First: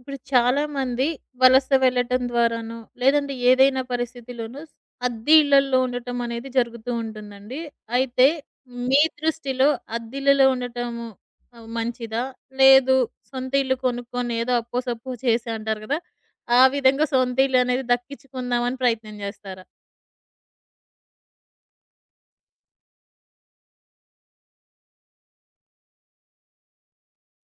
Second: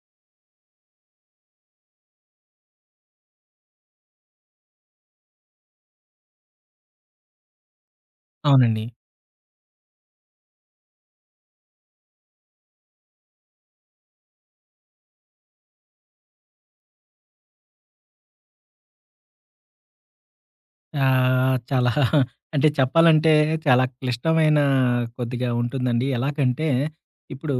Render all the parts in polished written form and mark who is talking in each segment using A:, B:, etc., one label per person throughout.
A: ఇప్పుడు చాలామంది వలస వెళ్ళటం ద్వారానో, లేదంటే ఏదైనా పరిస్థితిలోనూ అద్దె ఇళ్లల్లో ఉండటం అనేది జరుగుతూ ఉంటుందండి. అయితే
B: అవునండి.
A: మీ దృష్టిలో అద్దిల్లులో ఉండటము మంచిదా? లేదు, సొంత ఇల్లు కొనుక్కొని ఏదో అప్పో సప్పో చేసి అంటారు కదా! ఆ విధంగా సొంత ఇల్లు అనేది దక్కించుకుందామని ప్రయత్నం చేస్తారా?
B: చాలా అంటే చెప్పాలంటే చాలా క్లిష్టమైన కొద్దిగా ఉంటుందండి. ఎలాగంటే ఇప్పుడు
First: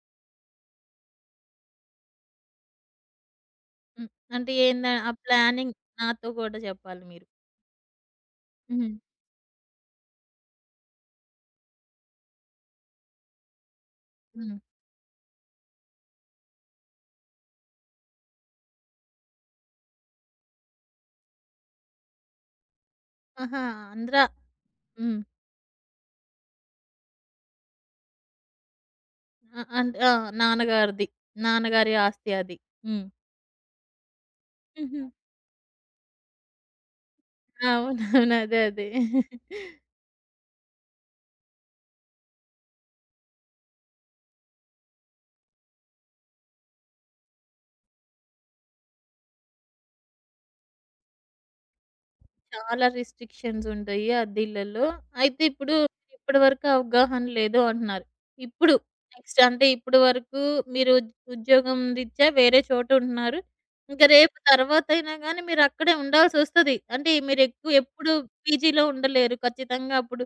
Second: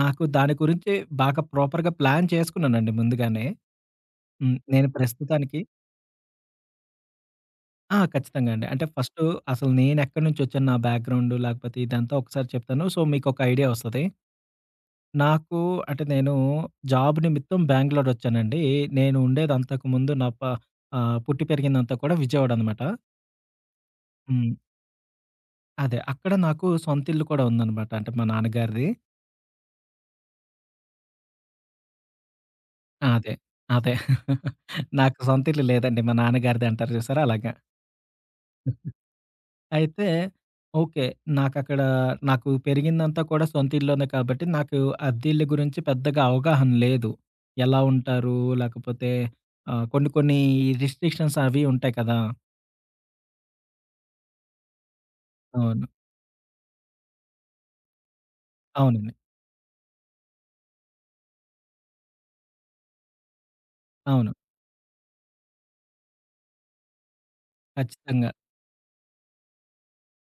B: నాకు దాని గురించి బాగా ప్రాపర్‌గా ప్లాన్ చేసుకున్నానండి ముందుగానే.
A: హ్మ్. అంటే
B: హ్మ్.
A: ఏంద
B: నేను
A: ఆ
B: ప్రస్తుతానికి.
A: ప్లానింగ్ నాతో కూడా చెప్పాలి మీరు.
B: ఆ! ఖచ్చితంగా అండి. అంటే
A: హ్మ్.
B: ఫస్టు అసలు నేనెక్కడి నుంచొచ్చాను, నా బ్యాక్‌గ్రౌండు లేకపోతే ఇదంతా ఒకసారి చెప్తాను. సో, మీకొక ఐడియా వస్తది.
A: హ్మ్.
B: నాకు అంటే నేను జాబ్ నిమిత్తం బెంగుళూరొచ్చానండి. నేను ఉండేది అంతకుముందు నా ప పుట్టి పెరిగిందంతా కూడా విజయవాడ అనమాట.
A: ఆహా! ఆంధ్ర.
B: హ్మ్.
A: హ్మ్.
B: అదే. అక్కడ నాకు సొంత ఇల్లు కూడా ఉందనమాట. అంటే మా నాన్నగారిది.
A: అంటే ఆ! నాన్నగారిది. నాన్నగారి ఆస్తి అది. హ్మ్.
B: ఆ! అదే. అదే.
A: హుహు.
B: నాకు సొంత ఇల్లు లేదండి. మా నాన్నగారిది అంటారు చూసారా అలాగా.
A: అవునవును. అదే. అదే.
B: అయితే ఓకే. నాకక్కడ నాకు పెరిగిందంతా కూడా సొంత ఇల్లులోనే కాబట్టి నాకు అద్దె ఇల్లు గురించి పెద్దగా అవగాహన లేదు. ఎలా ఉంటారు? లేకపోతే కొన్ని కొన్ని రిస్ట్రిక్షన్స్ అవి ఉంటాయి కదా!
A: చాలా రిస్ట్రిక్షన్స్ ఉంటాయి అద్దెల్లలో. అయితే ఇప్పుడు
B: అవును.
A: ఇప్పటి వరకు అవగాహన లేదు అంటున్నారు. ఇప్పుడు
B: అవునండి.
A: నెక్స్ట్ అంటే ఇప్పటి వరకు మీరు ఉద్యోగం రీత్యా వేరే చోట ఉంటున్నారు. ఇంక
B: అవును.
A: రేపు తర్వాతైనా గాని మీరక్కడే ఉండాల్సొస్తది. అంటే మీరెక్కువ ఎప్పుడు
B: ఖచ్చితంగా.
A: పీజీలో ఉండలేరు. ఖచ్చితంగా అప్పుడు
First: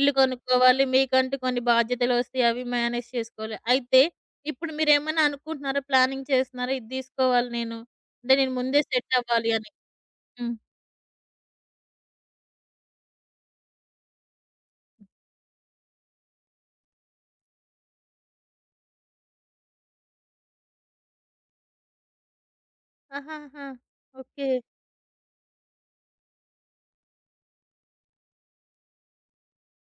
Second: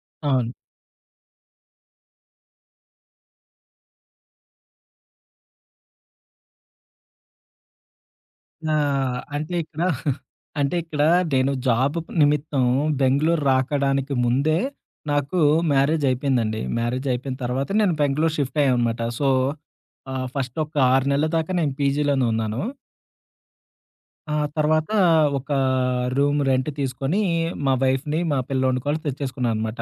A: ఇల్లు
B: అవును.
A: కొనుక్కోవాలి. మీకంటూ కొన్ని బాధ్యతలొస్తాయి. అవి మేనేజ్ చేసుకోవాలి. అయితే ఇప్పుడు మీరేమన్నా అనుకుంటున్నారా? ప్లానింగ్ చేస్తున్నారా? ఇది తీసుకోవాలి నేను. అంటే నేను
B: ఆ!
A: ముందే సెట్ అవ్వాలి
B: అంటే
A: అని?
B: ఇక్కడ
A: హ్మ్.
B: అంటే ఇక్కడ నేను జాబ్ నిమిత్తం బెంగుళూరు రాకడానికి ముందే నాకు మ్యారేజ్ అయిపోయిందండి. మ్యారేజ్ అయిపోయిన తర్వాత నేను బెంగుళూరు షిఫ్ట్ అయ్యాననమాట. సో, ఫస్ట్ ఒక 6 నెలల దాకా నేను పీజీలోనే ఉన్నాను.
A: ఆహాహా!
B: ఆ
A: ఓకే.
B: తర్వాత ఒక రూమ్ రెంట్ తీసుకొని మా వైఫ్‌ని, మా పిల్లోడిని కూడా తెచ్చేసుకున్నాననమాట.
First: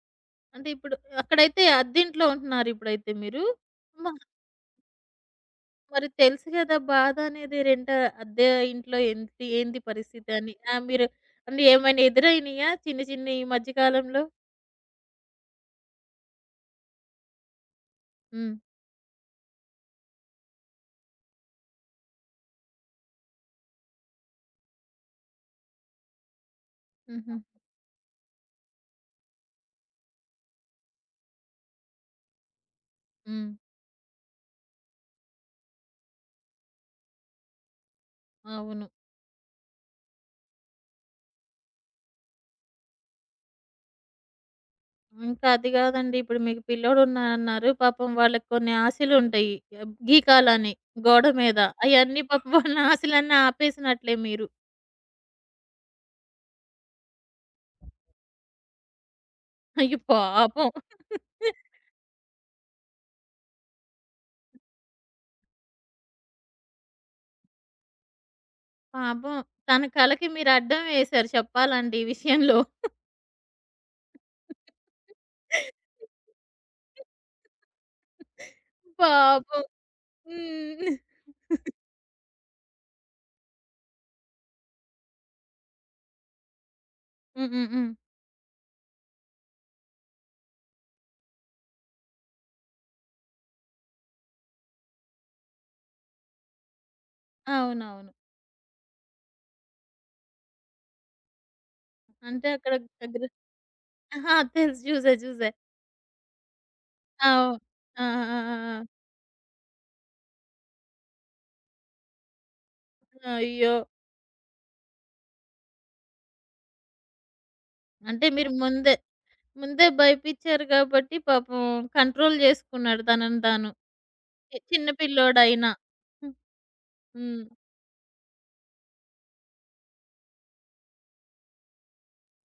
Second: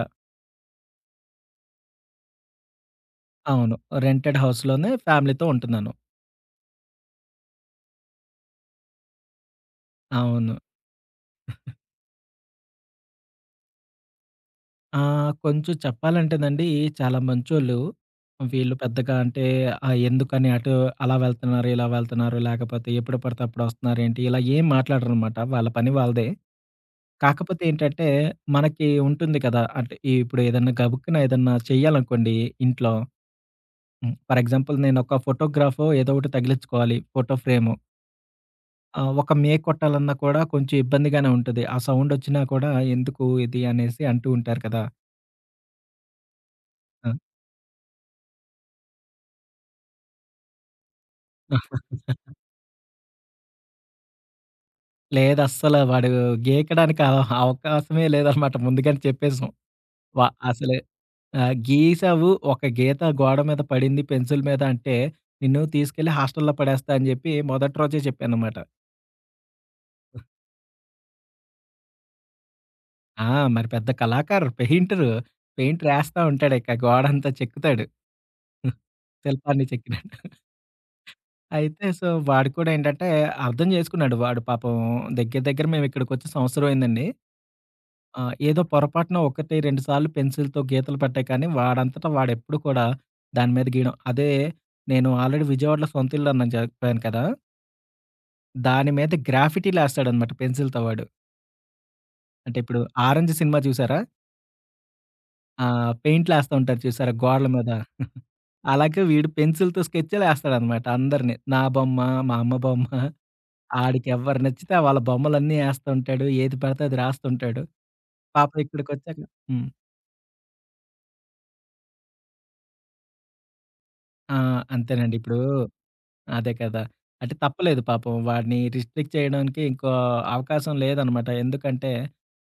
A: అంటే ఇప్పుడు అక్కడైతే అద్దింట్లో ఉంటున్నారిప్పుడైతే మీరు.
B: అవును.
A: మ
B: రెంటెడ్ హౌస్‌లోనే ఫ్యామిలీతో ఉంటున్నాను.
A: మరి తెలుసు గదా! బాధనేది అద్దె ఇంట్లో ఏంటి ఏంది
B: అవును.
A: పరిస్థితని. ఆ! మీరు అంటే ఏమైనా ఎదురైనయా చిన్న చిన్నయి ఈ మధ్య కాలంలో?
B: ఆ! కొంచెం చెప్పాలంటేనండి చాలా మంచోళ్ళు.
A: హ్మ్.
B: వీళ్ళు పెద్దగా అంటే ఎందుకని అటు అలా వెళ్తున్నారు, ఇలా వెళ్తున్నారు, లేకపోతే ఎప్పుడు పడితే అప్పుడు వస్తున్నారేంటి, ఇలా ఏం మాట్లాడరనమాట. వాళ్ళ పని వాళ్ళదే.
A: హుహు.
B: కాకపోతే ఏంటంటే, మనకి ఉంటుంది కదా! అంటే ఇప్పుడు ఏదన్నా గబుక్కున ఏదన్నా చేయాలనుకోండి ఇంట్లో.
A: హ్మ్.
B: హ్మ్. ఫర్ ఎగ్జాంపుల్ నేనొక ఫోటోగ్రాఫో ఏదో ఒకటి తగిలించుకోవాలి ఫోటో ఫ్రేము.
A: అవును.
B: ఒక మేక్ కొట్టాలన్నా కూడా కొంచెం ఇబ్బందిగానే ఉంటది. ఆ సౌండొచ్చినా కూడా ఎందుకు ఇది అనేసి అంటూ ఉంటారు కదా!
A: ఇంకా అది గాదండి, ఇప్పుడు మీకు పిల్లోడున్నారన్నారు. పాపం వాళ్ళకి కొన్ని ఆశలుంటయి. గీకాలని గోడ
B: ఆ!
A: మీద. అయన్నీ పాపం వాళ్ళ ఆశలన్నీ ఆపేసినట్లే మీరు.
B: లేదస్సల. వాడు గీకడానికి అవకాశమే లేదనమాట. ముందుగానే చెప్పేసాం.
A: అయ్యో
B: వ
A: పాపం!
B: అసలు గీసావు ఒక గీత గోడ మీద పడింది పెన్సిల్ మీద అంటే, నిన్ను తీసుకెళ్ళి హాస్టల్‌లో పడేస్తా అని జెప్పి మొదటి రోజే చెప్పాననమాట.
A: పాపం. తన కళకి మీరు అడ్డం వేశారు చెప్పాలంటే ఈ విషయంలో.
B: ఆ! మరి పెద్ద కళాకారు, పెయింటరు. పెయింట్ రాస్తా ఉంటాడిక గోడంతా చెక్కుతాడు.
A: పాపం.
B: శిల్పాన్ని చెక్కినట్టు.
A: హ్మ్.
B: అయితే సో, వాడు కూడా ఏంటంటే అర్థం జేసుకున్నాడు. వాడు పాపం దగ్గర దగ్గర మేమిక్కడికొచ్చి సంవత్సరం అయిందండి.
A: హ్మ్. హ్మ్. హ్మ్.
B: ఆ! ఏదో పొరపాటున 1, 2 సార్లు పెన్సిల్‌తో గీతలు పట్టాయి కానీ, వాడంతట వాడెప్పుడు కూడా దాని మీద గీయడం. అదే నేను ఆల్రెడీ విజయవాడలో సొంత ఇల్లు అని చెప్పాను కదా!
A: అవునవును.
B: దాని మీద గ్రాఫిటీలేస్తాడనమాట పెన్సిల్‌తో వాడు.
A: అంటే
B: అంటే
A: అక్కడ
B: ఇప్పుడు
A: దగ్గర
B: 'ఆరెంజ్' సినిమా చూసారా?
A: అహా! తెలుసు. చూసా. చూసా.
B: పెయింట్‌లేస్తా ఉంటారు చూసారా గోడల
A: అవును.
B: మీద.
A: ఆ! ఆ! ఆ!
B: అలాగే వీడు పెన్సిల్‌తో స్కెచ్‌లేస్తాడనమాట అందరిని. నా బొమ్మ, మా అమ్మ బొమ్మ,
A: ఆ! అయ్యో!
B: ఆడికి ఎవరు నచ్చితే వాళ్ళ బొమ్మలన్నీ ఏస్తుంటాడు. ఏది పడితే అది రాస్తుంటాడు.
A: అంటే మీరు
B: పాపం
A: ముందే,
B: ఇక్కడికొచ్చాక. హ్మ్.
A: ముందే భయపిచ్చారు కాబట్టి పాపం కంట్రోల్ చేసుకున్నాడు తనని తాను.
B: ఆ!
A: చిన్న
B: అంతేనండి. ఇప్పుడు
A: పిల్లోడైనా. హ్మ్.
B: అదే కదా! అంటే
A: హ్మ్.
B: తప్పలేదు పాపం. వాడిని రిస్ట్రిక్ట్ చేయడానికి ఇంకో అవకాశం లేదనమాట. ఎందుకంటే,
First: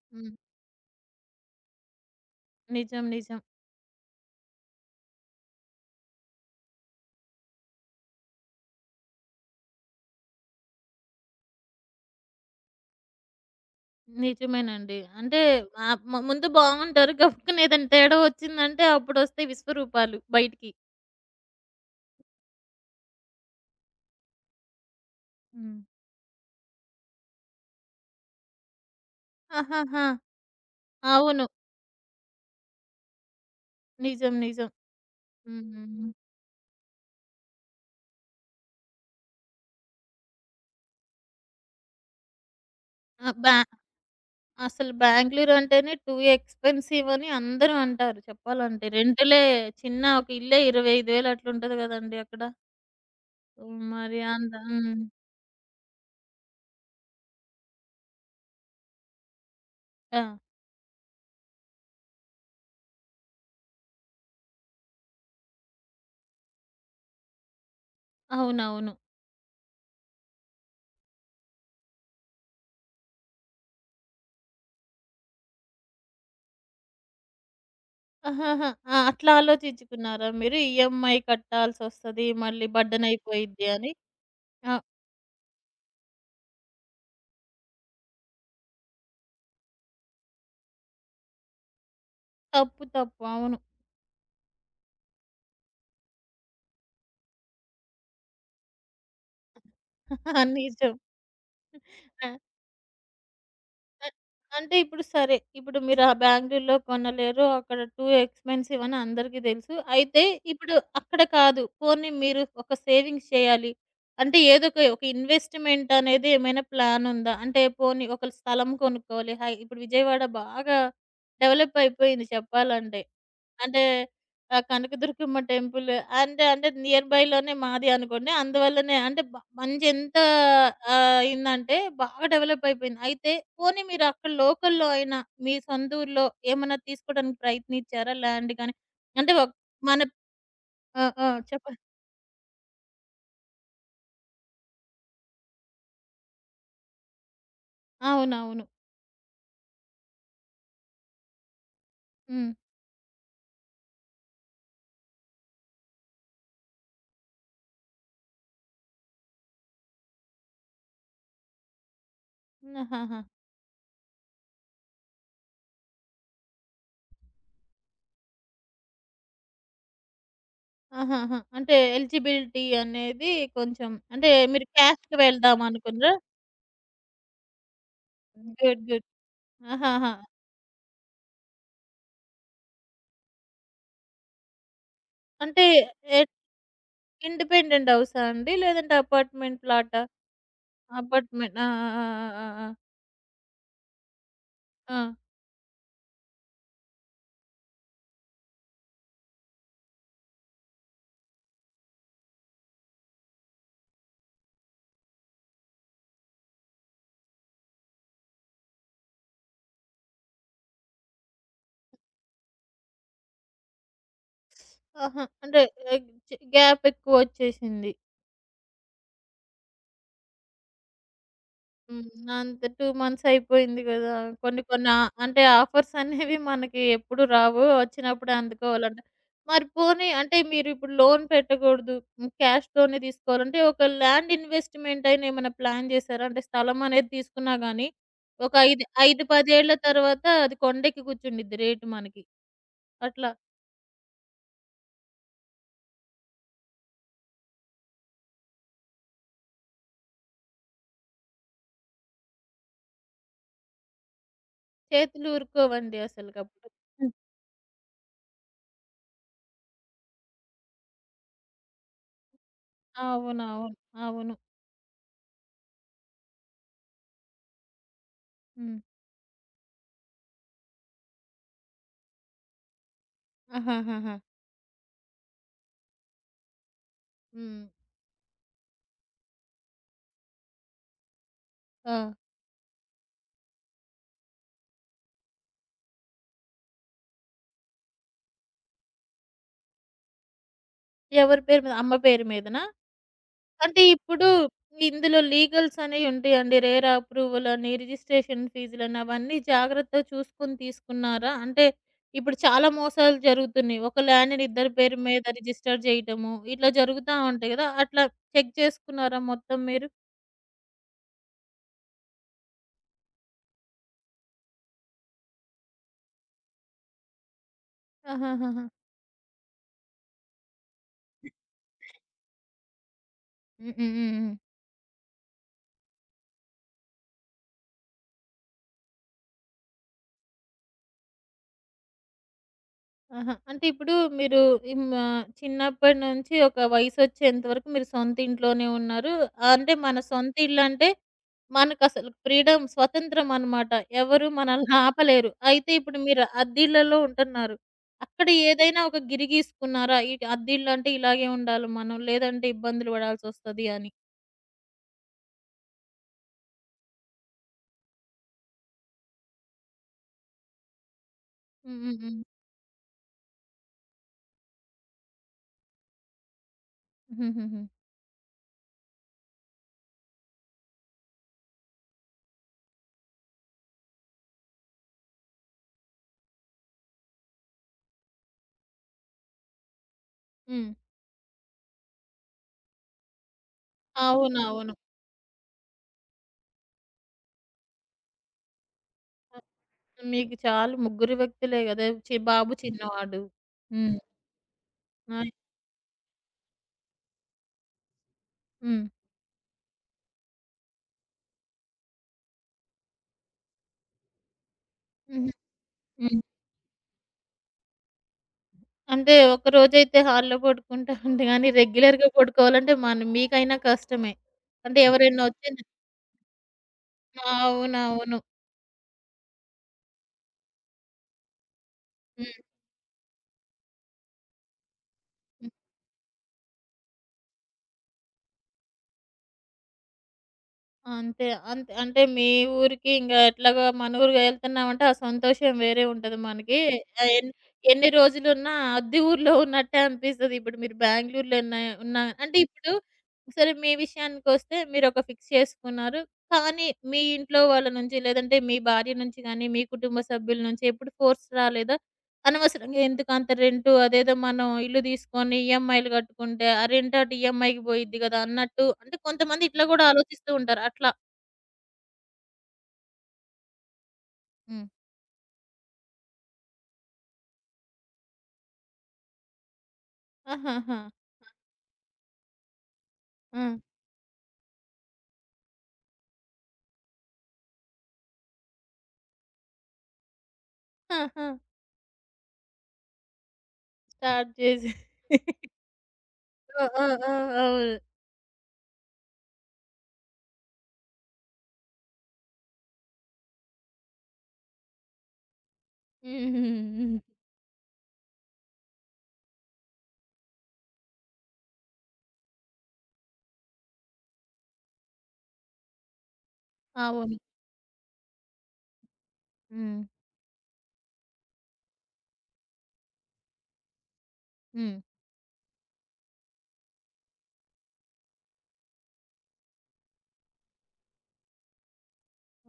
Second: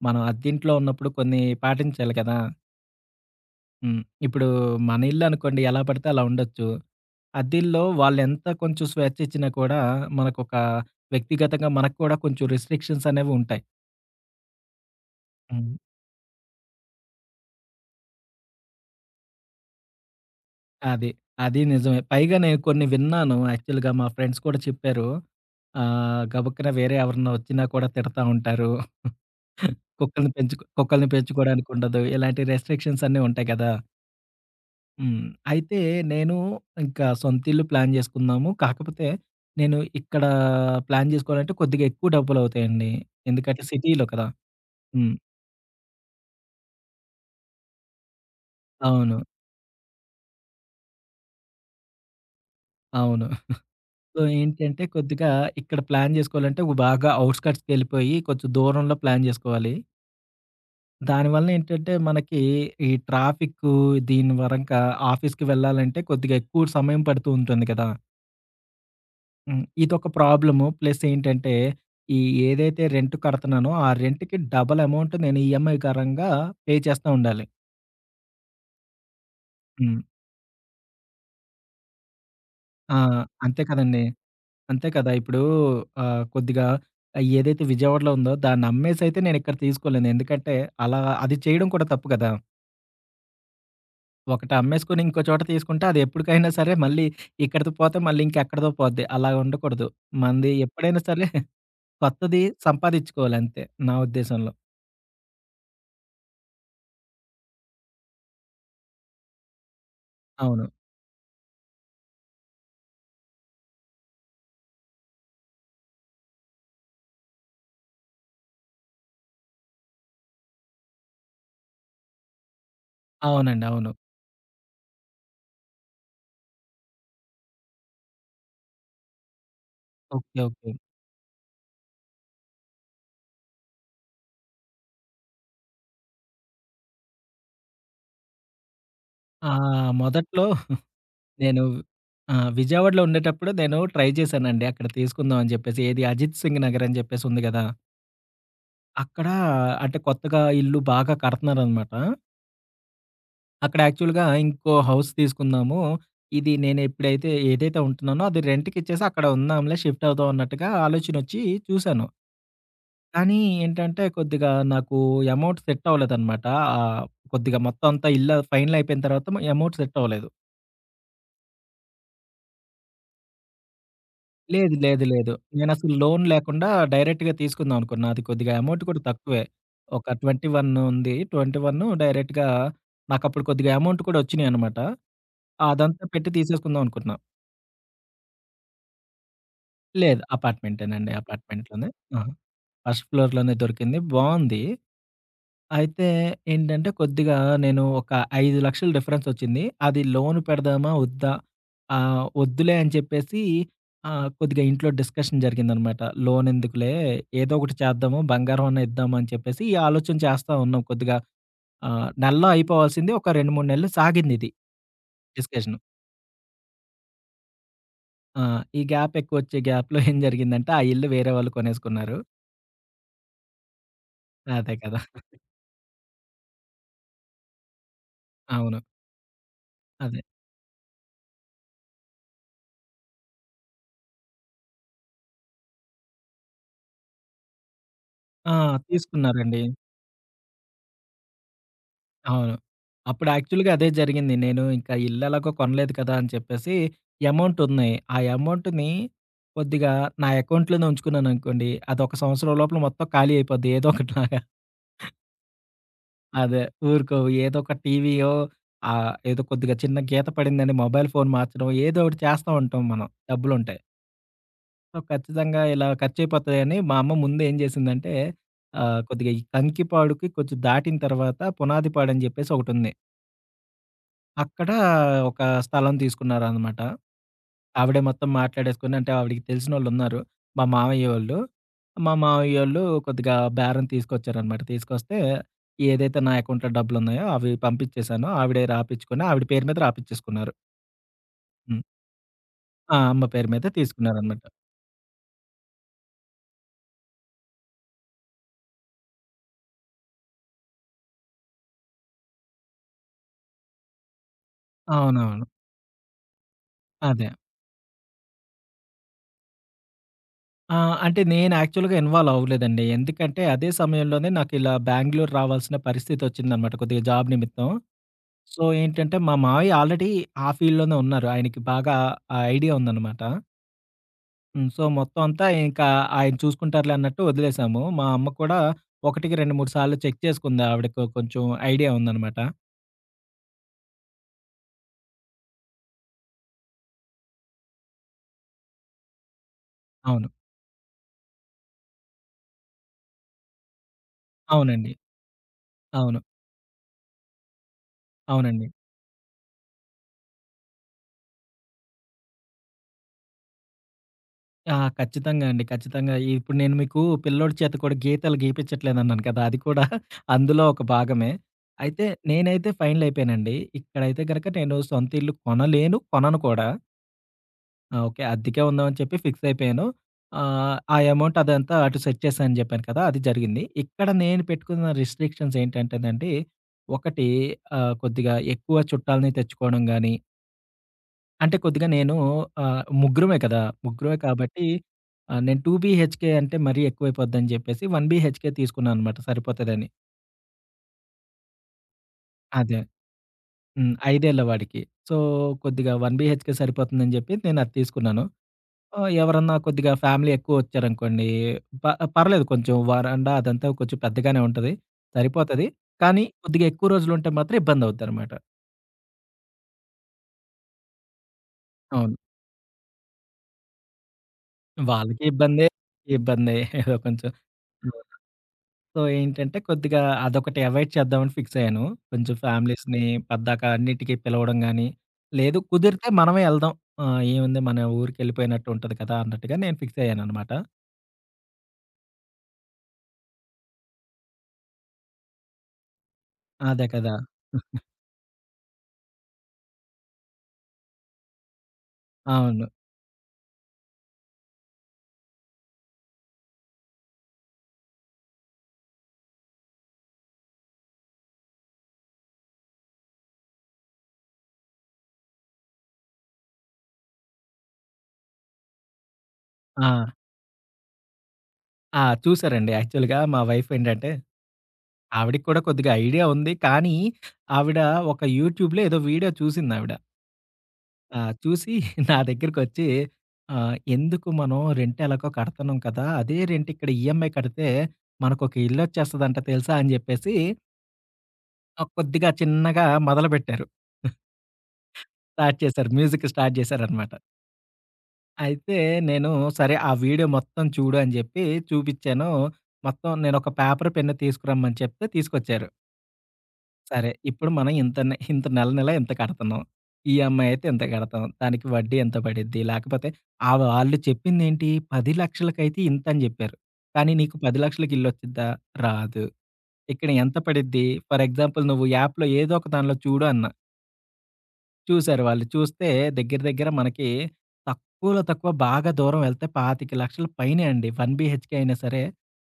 B: మనం అద్దింట్లో ఉన్నప్పుడు కొన్ని పాటించాలి కదా!
A: నిజం. నిజం.
B: హ్మ్. ఇప్పుడు మన ఇల్లు అనుకోండి ఎలా పడితే అలా ఉండొచ్చు. అద్దిల్లో వాళ్ళెంత కొంచెం స్వేచ్ఛ ఇచ్చినా కూడా, మనకొక వ్యక్తిగతంగా మనకు కూడా కొంచెం రిస్ట్రిక్షన్స్ అనేవి ఉంటాయి.
A: నిజమేనండి. అంటే
B: హ్మ్.
A: ముందు బాగుంటారు. గబుక్కున ఏదైనా తేడా వచ్చిందంటే అప్పుడొస్తాయి విశ్వరూపాలు బయటికి.
B: అది. అది నిజమే. పైగా నేను కొన్ని విన్నాను యాక్చువల్‌గా మా ఫ్రెండ్స్ కూడా చెప్పారు.
A: హ్మ్.
B: గబుక్కున వేరే ఎవరన్నా వచ్చినా కూడా తిడతా ఉంటారు.
A: ఆహాహా!
B: కుక్కల్ని
A: అవును.
B: పెంచుకోవడానికుండదు. ఇలాంటి రెస్ట్రిక్షన్స్ అన్నీ ఉంటాయి కదా!
A: నిజం. నిజం.
B: హ్మ్. అయితే
A: హ్మ్.
B: నేను ఇంకా సొంతిల్లు ప్లాన్ జేసుకున్నాము. కాకపోతే నేను ఇక్కడ ప్లాన్ జేసుకోవాలంటే కొద్దిగా ఎక్కువ డబ్బులవుతాయండి.
A: ఆ!
B: ఎందుకంటే సిటీలో కదా!
A: అసలు
B: హ్మ్.
A: బెంగుళూరు అంటేనే టూ ఎక్స్‌పెన్సివ్ అని అందరూ అంటారు చెప్పాలంటే.
B: అవును.
A: చిన్న ఒక ఇల్లే 25,000 అట్లుంటది గదండీ అక్కడ.
B: అవును.
A: హ్మ్. మరి
B: సో,
A: అంత
B: ఏంటంటే
A: హ్మ్.
B: కొద్దిగా ఇక్కడ ప్లాన్ జేసుకోవాలంటే ఒక బాగా ఔట్‌స్కట్స్‌కెళ్ళిపోయి కొంచెం దూరంలో ప్లాన్ జేసుకోవాలి.
A: ఆ!
B: దానివల్ల ఏంటంటే మనకి ఈ ట్రాఫిక్కు దీని వరంగా ఆఫీస్‌కి వెళ్ళాలంటే కొద్దిగా ఎక్కువ సమయం పడుతూ ఉంటుంది కదా!
A: అవునవును.
B: హ్మ్. ఇదొక ప్రాబ్లము. ప్లస్ ఏంటంటే, ఈ ఏదైతే రెంట్ కడతన్నానో, ఆ రెంట్‌కి డబుల్ అమౌంట్ నేను ఈఎంఐ పరంగా పే చేస్తా ఉండాలి.
A: ఆహాహా! ఆ! అట్లా
B: హ్మ్.
A: ఆలోచించుకున్నారా మీరు? ఈఎంఐ కట్టాల్సొస్తది. మళ్ళీ
B: ఆ!
A: బర్డెన్
B: అంతే
A: అయిపోయిద్ది అని.
B: కదండీ.
A: ఆ!
B: అంతే కదా! ఇప్పుడు కొద్దిగా ఆ ఏదైతే విజయవాడలో ఉందో దాన్ని అమ్మేసైతే నేను ఇక్కడ తీసుకోలేను. ఎందుకంటే, అలా అది చేయడం కూడా తప్పు కదా!
A: తప్పు, తప్పు. అవును.
B: ఒకటి అమ్మేసుకొని ఇంకో చోట తీసుకుంటే అది ఎప్పటికైనా సరే మళ్ళీ ఇక్కడితో పోతే మళ్ళీ ఇంకెక్కడిదో పోద్ది. అలా ఉండకూడదు. మనది
A: నిజం.
B: ఎప్పుడైనా సరే
A: ఆ!
B: కొత్తది సంపాదించుకోవాలి అంతే నా
A: అ
B: ఉద్దేశంలో.
A: అంటే ఇప్పుడు సరే, ఇప్పుడు మీరు ఆ బెంగుళూరులో కొనలేరు. అక్కడ టూ ఎక్స్‌పెన్సివ్ అని అందరికీ తెలుసు. అయితే
B: అవును.
A: ఇప్పుడు అక్కడ కాదు. పోనీ మీరు ఒక సేవింగ్స్ చేయాలి. అంటే ఏదో ఒక ఇన్వెస్ట్‌మెంట్ అనేది ఏమైనా ప్లాన్ ఉందా? అంటే పోనీ ఒక స్థలం కొనుక్కోవాలి. హై ఇప్పుడు విజయవాడ బాగా డెవలప్ అయిపోయింది చెప్పాలంటే.
B: అవునండి.
A: అంటే
B: అవును.
A: కనకదుర్గమ్మ టెంపుల్ అంటే, నియర్ బైలోనే మాది అనుకోండి. అందువల్లనే అంటే మంచి ఎంత
B: ఓకే. ఓకే.
A: అయిందంటే బాగా డెవలప్ అయిపోయింది. అయితే పోనీ మీరు అక్కడ లోకల్‌లో అయినా మీ సొంత ఊర్లో ఏమన్నా తీసుకోవడానికి ప్రయత్నించారా ల్యాండ్ గాని? అంటే
B: ఆ!
A: ఒక్ మన
B: మొదట్లో
A: ఆ! ఆ!
B: నేను
A: చెప్పండి.
B: ఆ! విజయవాడలో ఉండేటప్పుడు నేను ట్రై చేశానండి. అక్కడ తీసుకుందాం అని చెప్పేసి. ఏది 'అజిత్ సింగ్ నగర్' అని చెప్పేసి ఉంది గదా!
A: అవునవును.
B: అక్కడ అంటే కొత్తగా ఇల్లు బాగా కడుతున్నారనమాట.
A: హ్మ్.
B: అక్కడ యాక్చువల్‌గా ఇంకో హౌస్ తీసుకుందాము. ఇది నేను ఎప్పుడైతే ఏదైతే ఉంటున్నానో అది రెంట్‌కి ఇచ్చేసి అక్కడ ఉందాంలే షిఫ్ట్ అవుదాం అన్నట్టుగా ఆలోచనొచ్చి చూశాను.
A: ఆహాహా!
B: కానీ ఏంటంటే కొద్దిగా నాకు అమౌంట్ సెట్ అవ్వలేదనమాట. ఆహ్, కొద్దిగా మొత్తం అంతా ఇల్లు ఫైనల్ అయిపోయిన తర్వాత ఎమౌంట్ సెట్ అవ్వలేదు.
A: ఆహాహా! అంటే ఎలిజిబిలిటీ అనేది కొంచెం అంటే మీరు క్యాస్ట్‌కి
B: లేదు.
A: వెళ్దాం
B: నేనసలు
A: అనుకున్నారా?
B: లోన్ లేకుండా డైరెక్ట్‌గా తీసుకుందాం అనుకున్నా. అది కొద్దిగా
A: గుడ్.
B: అమౌంట్ కూడా
A: గుడ్.
B: తక్కువే. ఒక
A: ఆహాహా!
B: 21 ఉంది. 21 డైరెక్ట్‌గా నాకప్పుడు కొద్దిగా అమౌంట్ కూడా వచ్చినియనమాట.
A: అంటే
B: అదంతా పెట్టి తీసేసుకుందాం అనుకున్నా.
A: ఇండిపెండెంట్ హౌసా అండి? లేదంటే అపార్ట్‌మెంట్ ప్లాటా?
B: లేదు. అపార్ట్‌మెంటేనండి.
A: అపార్ట్‌మెంట్. ఆ!
B: అపార్ట్‌మెంట్‌లోనే.
A: ఆ! ఆ!
B: ఆ!
A: ఆ! ఆ!
B: ఫస్ట్ ఫ్లోర్‌లోనే దొరికింది. బావుంది.
A: ఆ!
B: అయితే ఏంటంటే, కొద్దిగా నేను ఒక 5,00,000 డిఫరెన్సొచ్చింది. అది లోన్ పెడదామా? వద్దా? వద్దులే అని చెప్పేసి కొద్దిగా ఇంట్లో డిస్కషన్ జరిగిందనమాట. లోన్ ఎందుకులే, ఏదో ఒకటి చేద్దాము, బంగారం అన్నా ఇద్దాము అని చెప్పేసి ఈ ఆలోచన చేస్తా ఉన్నాం కొద్దిగా. నెలలో అయిపోవాల్సింది ఒక 2, 3 నెలలు సాగిందిది
A: ఆహా! అంటే
B: డిస్కషను.
A: ఎగ్ చ్ గ్యాప్ ఎక్కువొచ్చేసింది.
B: ఆ! ఈ గ్యాప్ ఎక్కువొచ్చే గ్యాప్‌లో ఏం జరిగిందంటే, ఆ ఇల్లు వేరే వాళ్ళు
A: హ్మ్.
B: కొనేసుకున్నారు.
A: అంతే 2 మంత్స్ అయిపోయింది గదా! కొన్ని
B: అదే
A: కొన్ని ఆ
B: కదా!
A: అంటే ఆఫర్స్ అనేవి మనకి ఎప్పుడు రావు. వచ్చినప్పుడే
B: అవును.
A: అందుకోవాలంట. మరి పోనీ
B: అదే.
A: అంటే మీరిప్పుడు లోన్ పెట్టకూడదు. హ్మ్. క్యాష్‌తోనే తీసుకోవాలంటే ఒక ల్యాండ్ ఇన్వెస్ట్‌మెంట్ అయినా ఏమైనా ప్లాన్ జేసారా? అంటే స్థలం అనేది తీసుకున్నా గానీ
B: ఆ!
A: ఒక 5, 10
B: తీసుకున్నారండి.
A: ఏళ్ల తర్వాత అది కొండెక్కి కూర్చుండిద్ది రేటు మనకి.
B: అవును. అప్పుడు
A: అట్లా
B: యాక్చువల్‌గా అదే జరిగింది. నేను ఇంకా ఇల్లు ఎలాగో కొనలేదు కదా! అని చెప్పేసి అమౌంట్ ఉంది. ఆ అమౌంట్‌ని కొద్దిగా నా అకౌంట్‌లోనే ఉంచుకున్నాననుకోండి. అదొక సంవత్సరం లోపల మొత్తం ఖాళీ అయిపోద్ది. ఏదో ఒకటిలాగా.
A: చేతులు ఊరుకోవండి
B: అదే
A: అసలకప్పుడు. హ్మ్.
B: ఊరుకోవు. ఏదో ఒక టీవీయో ఏదో కొద్దిగా చిన్న గీత పడిందని మొబైల్ ఫోన్ మార్చడం ఏదో ఒకటి చేస్తా ఉంటాం మనం
A: అవునవును.
B: డబ్బులుంటాయి.
A: అవును.
B: సో, ఖచ్చితంగా ఇలా ఖర్చయిపోతాయని మా అమ్మ ముందు ఏం చేసిందంటే
A: హ్మ్.
B: కొద్దిగా ఈ కంకిపాడుకి కొంచెం దాటిన తర్వాత పునాది పాడని చెప్పేసి ఒకటుంది.
A: ఆహాహాహా!
B: అక్కడ ఒక స్థలం తీసుకున్నారనమాట.
A: హ్మ్.
B: ఆవిడే మొత్తం మాట్లాడేసుకొని అంటే ఆవిడకి తెలిసినోళ్ళున్నారు. మా మామయ్య వోళ్ళు.
A: ఆ!
B: మా మామయ్య వోళ్ళు కొద్దిగా బేరం తీసుకొచ్చారనమాట. తీసుకొస్తే ఏదైతే నా అకౌంట్‌లో డబ్బులున్నాయో అవి పంపించేసాను. ఆవిడే రాపిచ్చుకొని ఆవిడ పేరు మీద రాపిచ్చేసుకున్నారు.
A: ఎవరి పేరు మీద?
B: హ్మ్.
A: అమ్మ పేరు మీదనా?
B: ఆ! అమ్మ పేరు మీద
A: అంటే ఇప్పుడు
B: తీసుకున్నారనమాట.
A: ఇందులో లీగల్స్ అనేయి ఉంటాయండి. రేరా అప్రూవల్ అని, రిజిస్ట్రేషన్ ఫీజులని అవన్నీ జాగ్రత్తగా చూసుకొని తీసుకున్నారా? అంటే ఇప్పుడు చాలా మోసాలు జరుగుతున్నాయి. ఒక ల్యాండ్‌ని ఇద్దరి పేరు మీద
B: అవునవును.
A: రిజిస్టర్ చేయటము, ఇట్లా జరుగుతా
B: అదే.
A: ఉంటాయి కదా! అట్లా చెక్ చేసుకున్నారా మొత్తం మీరు?
B: ఆ! అంటే నేను యాక్చువల్‌గా ఇన్వాల్వ్ అవ్వలేదండి. ఎందుకంటే అదే సమయంలోనే నాకు ఇలా బెంగుళూరు రావాల్సిన పరిస్థితొచ్చిందనమాట కొద్దిగా జాబ్ నిమిత్తం. సో,
A: ఆహాహాహా!
B: ఏంటంటే మా మావయ్య ఆల్రెడీ ఆ ఫీల్డ్‌లోనే ఉన్నారు. ఆయనకి బాగా ఆ ఐడియా ఉందనమాట.
A: హ్మ్. హ్మ్. హ్మ్. హ్మ్.
B: హ్మ్. సో, మొత్తం అంతా ఇంకా ఆయన చూసుకుంటారులే అన్నట్టు వదిలేసాము. మా అమ్మ కూడా ఒకటికి 2, 3 సార్లు చెక్ చేసుకుంది. ఆవిడకు కొంచెం ఐడియా ఉందనమాట.
A: ఆహా! అంటే ఇప్పుడు మీరు చిన్నప్పటి నుంచి ఒక వయసొచ్చేంత వరకు మీరు సొంత ఇంట్లోనే ఉన్నారు. అంటే మన
B: అవును.
A: సొంత ఇల్లంటే మనకసలు ఫ్రీడమ్, స్వతంత్రం అనమాట. ఎవరు మనల్ని
B: అవునండి.
A: ఆపలేరు. అయితే ఇప్పుడు
B: అవును.
A: మీరు అద్దిళ్ళలో ఉంటున్నారు. అక్కడ
B: అవునండి.
A: ఏదైనా ఒక గిరి గీసుకున్నారా? ఈ అద్దిల్లంటే ఇలాగే ఉండాలి మనం. లేదంటే ఇబ్బందులు పడాల్సొస్తది అని.
B: ఆ! ఖచ్చితంగా అండి. ఖచ్చితంగా. ఇప్పుడు నేను మీకు పిల్లోడి చేత కూడా గీతలు గీపిచ్చట్లేదన్నాను కదా! అది కూడా అందులో ఒక భాగమే.
A: హ్మ్. హ్మ్.
B: అయితే
A: హ్మ్.
B: నేనైతే ఫైనల్ అయిపోయానండి. ఇక్కడైతే గనక నేను సొంత ఇల్లు కొనలేను, కొనను కూడా.
A: హుహుహు.
B: ఆ! ఓకే. అద్దెకే ఉందామని చెప్పి ఫిక్స్ అయిపోయాను. ఆ ఎమౌంట్ అదంతా అటు సెట్ చేశా అని చెప్పాను కదా! అది జరిగింది. ఇక్కడ నేను పెట్టుకున్న రిస్ట్రిక్షన్స్ ఏంటంటేనండి, ఒకటి కొద్దిగా ఎక్కువ చుట్టాలని తెచ్చుకోవడం గాని,
A: హ్మ్.
B: అంటే కొద్దిగా నేను ముగ్గురమే కదా! ముగ్గురమే కాబట్టి
A: అవునవును.
B: నేను 2 బీహెచ్‌కే అంటే మరీ ఎక్కువైపోద్దని చెప్పేసి 1 బీహెచ్‌కే తీసుకున్నాను అనమాట సరిపోతదని.
A: మీకు చాలు ముగ్గురు వ్యక్తులే కదా! బాబు
B: అదే.
A: చిన్నవాడు.
B: హ్మ్.
A: హ్మ్.
B: 5 ఏళ్ల వాడికి. సో,
A: ఆ!
B: కొద్దిగా 1 బీహెచ్‌కే సరిపోతుందని చెప్పి నేను అది తీసుకున్నాను.
A: హ్మ్.
B: ఆ! ఎవరన్నా కొద్దిగా ఫ్యామిలీ ఎక్కువొచ్చారనుకోండి, ప పర్లేదు కొంచెం వరండా అదంతా కొంచెం పెద్దగానే ఉంటది.
A: హుహు.
B: సరిపోతది.
A: హ్మ్.
B: కానీ కొద్దిగా ఎక్కువ రోజులుంటే మాత్రం ఇబ్బందవుద్దనమాట.
A: అంటే ఒకరోజైతే హాల్‌లో పడుకుంటా అంటే గానీ రెగ్యులర్‌గా
B: అవును.
A: పడుకోవాలంటే మీకైనా కష్టమే. అంటే ఎవరైనా
B: వాళ్ళకి
A: ఒచ్చి
B: ఇబ్బందే, ఈ ఇబ్బందే ఏదో
A: ఆ!
B: కొంచెం. హ్మ్.
A: అవునవును.
B: సో, ఏంటంటే కొద్దిగా అదొకటి అవాయిడ్ చేద్దామని ఫిక్స్ అయ్యాను.
A: హ్మ్.
B: కొంచెం ఫ్యామిలీస్‌ని పద్దాక అన్నిటికి పిలవడం గాని, లేదు కుదిరితే మనమే ఎళ్దాం. ఆ! ఏముంది మన ఊరికెళ్ళిపోయినట్టు ఉంటది కదా! అన్నట్టుగా నేను ఫిక్స్ అయ్యాననమాట.
A: అంతే. అంతే. అంటే మీ ఊరికి ఇంగ ఎట్లాగో మన ఊరు వెళ్తున్నామంటే ఆ సంతోషం వేరే ఉంటది మనకి.
B: అదే
A: ఆహ్,
B: కదా!
A: ఎన్ ఎన్ని రోజులున్నా అద్దె ఊర్లో ఉన్నట్టే అనిపిస్తది. ఇప్పుడు మీరు బెంగుళూరులో ఉన్నా అంటే
B: అవును.
A: ఇప్పుడు సరే, మీ విషయానికొస్తే మీరొక ఫిక్స్ చేసుకున్నారు. కానీ మీ ఇంట్లో వాళ్ళ నుంచి లేదంటే మీ భార్య నుంచి గానీ, మీ కుటుంబ సభ్యుల నుంచి ఎప్పుడు ఫోర్స్ రాలేదా? అనవసరంగా ఎందుకంత రెంటు, అదేదో మనం ఇల్లు తీసుకొని ఈఎంఐలు కట్టుకుంటే ఆ రెంట్ అటు ఈఎంఐకి పోయిద్ది కదా! అన్నట్టు అంటే కొంతమంది ఇట్లా కూడా
B: ఆ!
A: ఆలోచిస్తూ ఉంటారు. అట్లా
B: ఆ! చూసారండి యాక్చువల్‌గా మా వైఫ్ ఏంటంటే
A: హ్మ్.
B: ఆవిడకి కూడా కొద్దిగా ఐడియా ఉంది. కానీ, ఆవిడ ఒక యూట్యూబ్‌లో ఏదో వీడియో చూసిందావిడ.
A: ఆహాహా!
B: ఆ! చూసి నా దగ్గరికొచ్చి
A: ఆ!
B: "ఎందుకు మనం రెంట్ ఎలాగో కడతన్నాం కదా! అదే రెంట్ ఇక్కడ ఈఎంఐ కడితే మనకొక ఇల్లొచ్చేస్తదంట తెలుసా?" అని జెప్పేసి
A: ఆహా!
B: కొద్దిగా చిన్నగా మొదలుపెట్టారు.
A: స్టార్ట్ చేసి
B: స్టార్ట్ చేశారు. మ్యూజిక్ స్టార్ట్
A: ఆ! ఆ!
B: చేశారనమాట.
A: ఆ! అవును.
B: అయితే నేను సరే ఆ వీడియో మొత్తం చూడు అని జెప్పి చూపిచ్చాను. మొత్తం నేనొక పేపరు, పెన్ను తీసుకురమ్మని చెప్తే తీసుకొచ్చారు.
A: హుహుహు.
B: సరే. ఇప్పుడు మనం ఇంతనే ఇంత నెల నెల ఇంత కడతన్నాం. ఈఎంఐ అయితే ఇంత కడతాం. దానికి వడ్డీ ఎంత పడిద్ది? లేకపోతే ఆ వాళ్ళు చెప్పిందేంటి 10,00,000కైతే ఇంతని జెప్పారు. కానీ
A: అవును.
B: నీకు 10,00,000కి ఇల్లొచ్చిద్దా? రాదు.
A: హ్మ్.
B: ఇక్కడ ఎంత పడిద్ది? ఫర్ ఎగ్జాంపుల్ నువ్వు యాప్‌లో ఏదో ఒక దానిలో చూడు అన్నా.
A: హ్మ్.
B: చూసారు వాళ్ళు. చూస్తే దగ్గర దగ్గర మనకి తక్కువలో తక్కువ బాగా దూరం వెళ్తే 25,00,000 పైనే అండి. 1 బీహెచ్‌కే అయినా సరే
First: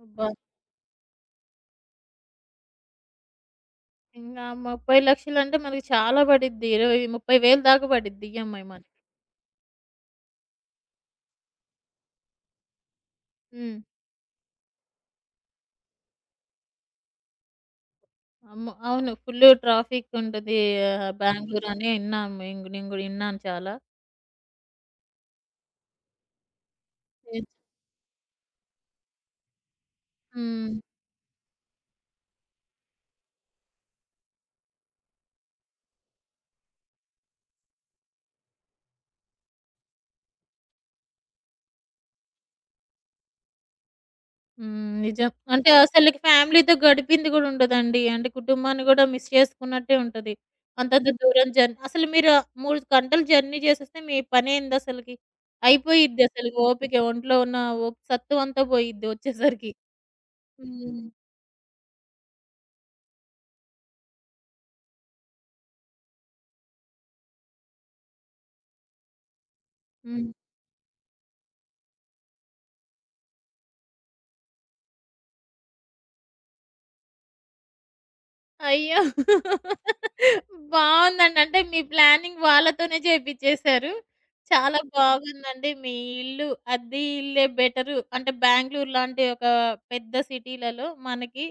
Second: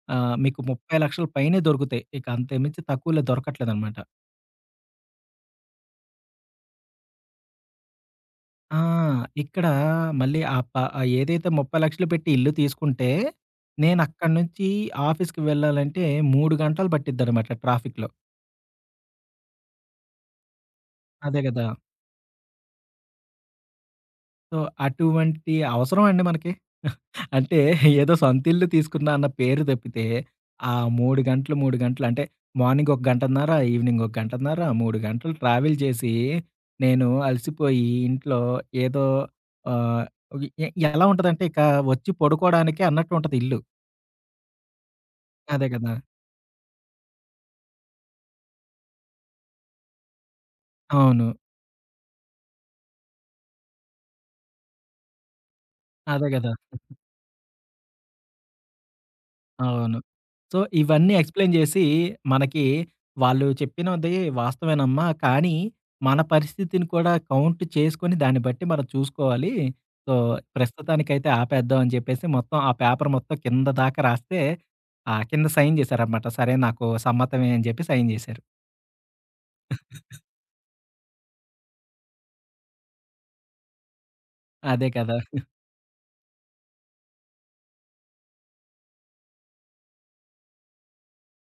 A: అబ్బా!
B: మీకు 30,00,000 పైనే దొరుకుతాయి. ఇక అంతకుమించి తక్కువలో దొరకట్లేదనమాట.
A: ఇంగా 30,00,000 అంటే మనకి చాలా పడిద్ది. 20, 30,000 దాకా పడిద్ది ఈఎంఐ
B: ఆ!
A: మనకి.
B: ఇక్కడ మళ్ళీ ఆ ప ఏదైతే 30,00,000 పెట్టి ఇల్లు తీసుకుంటే,
A: హ్మ్.
B: నేనక్కడి నుంచి ఆఫీస్‌కి వెళ్ళాలంటే 3 గంటలు పట్టిద్దనమాట ట్రాఫిక్‌లో.
A: అమ్మో! అవును. ఫుల్ ట్రాఫిక్ ఉంటది.
B: అదే గదా!
A: బెంగుళూరు అని ఇన్నాము. నేను గూడా ఇన్నాను చాలా.
B: సో, అటువంటి అవసరమా అండి మనకి?
A: నిజం.
B: అంటే ఏదో సొంత ఇల్లు తీసుకున్నా అన్న పేరు తప్పితే, ఆ
A: హ్మ్.
B: 3 గంటలు, 3 గంటలు అంటే మార్నింగ్ ఒక గంటన్నర, ఈవినింగ్ ఒక గంటన్నర, 3 గంటలు ట్రావెల్ చేసి, నేను అలసిపోయి ఇంట్లో ఏదో ఆహ్, ఎలా ఉంటదంటే ఇక వచ్చి పడుకోవడానికే అన్నట్టు ఉంటది ఇల్లు.
A: హ్మ్. నిజం.
B: అదే
A: అంటే
B: గదా!
A: అసలకి ఫ్యామిలీతో గడిపింది గూడా ఉండదండి. అంటే కుటుంబాన్ని గూడా మిస్ చేసుకున్నట్టే ఉంటది. అంతంత
B: అవును.
A: దూరం జర్నీ అసలు మీరు 3 గంటలు జర్నీ చేసేస్తే మీ పనేంది అసలకి? అయిపోయిద్ది
B: అదే
A: అసలు
B: గదా!
A: ఓపిక. ఒంట్లో ఉన్న ఓ సత్తువంతా పోయిద్ది వచ్చేసరికి.
B: అవును. సో,
A: హ్మ్.
B: ఇవన్నీ ఎక్స్‌ప్లెయిన్ జేసి మనకి వాళ్ళు చెప్పినది వాస్తవేనమ్మా! కానీ మన పరిస్థితిని కూడా కౌంట్ చేసుకొని దాన్ని బట్టి మనం చూసుకోవాలి. సో,
A: హ్మ్.
B: ప్రస్తుతానికైతే ఆపేద్దాం అని జెప్పేసి మొత్తం ఆ పేపర్ మొత్తం కింద దాకా రాస్తే ఆ కింద సైన్ జేశారనమాట. సరే నాకు సమ్మతమే అని జెప్పి సైన్ జేశారు.
A: అయ్యో! బావుందండి. అంటే మీ ప్లానింగ్ వాళ్ళతోనే చేపిచ్చేసారు. చాలా
B: అదే కదా!
A: బాగుందండి. మీ ఇల్లు అద్దె ఇల్లే బెటరు. అంటే బెంగుళూరు లాంటి ఒక పెద్ద సిటీలలో మనకి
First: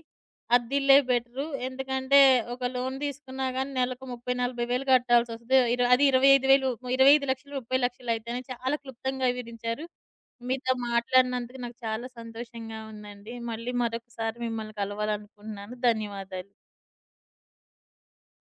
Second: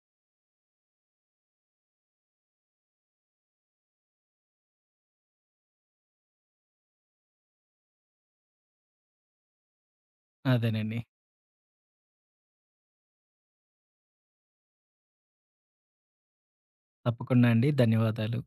A: అద్దిల్లే బెటరు. ఎందుకంటే ఒక లోన్ తీసుకున్నా గానీ నెలకు 30,000, 40,000 కట్టాల్సొస్తది. అది 25,000 25,00,000, 30,000 అయితేనే చాలా క్లుప్తంగా వివరించారు. మీతో
B: అదేనండి.
A: మాట్లాడినందుకు నాకు చాలా సంతోషంగా ఉందండి. మళ్ళీ మరొకసారి మిమ్మల్ని కలవాలనుకుంటున్నాను. ధన్యవాదాలు.
B: తప్పకుండా అండి. ధన్యవాదాలు.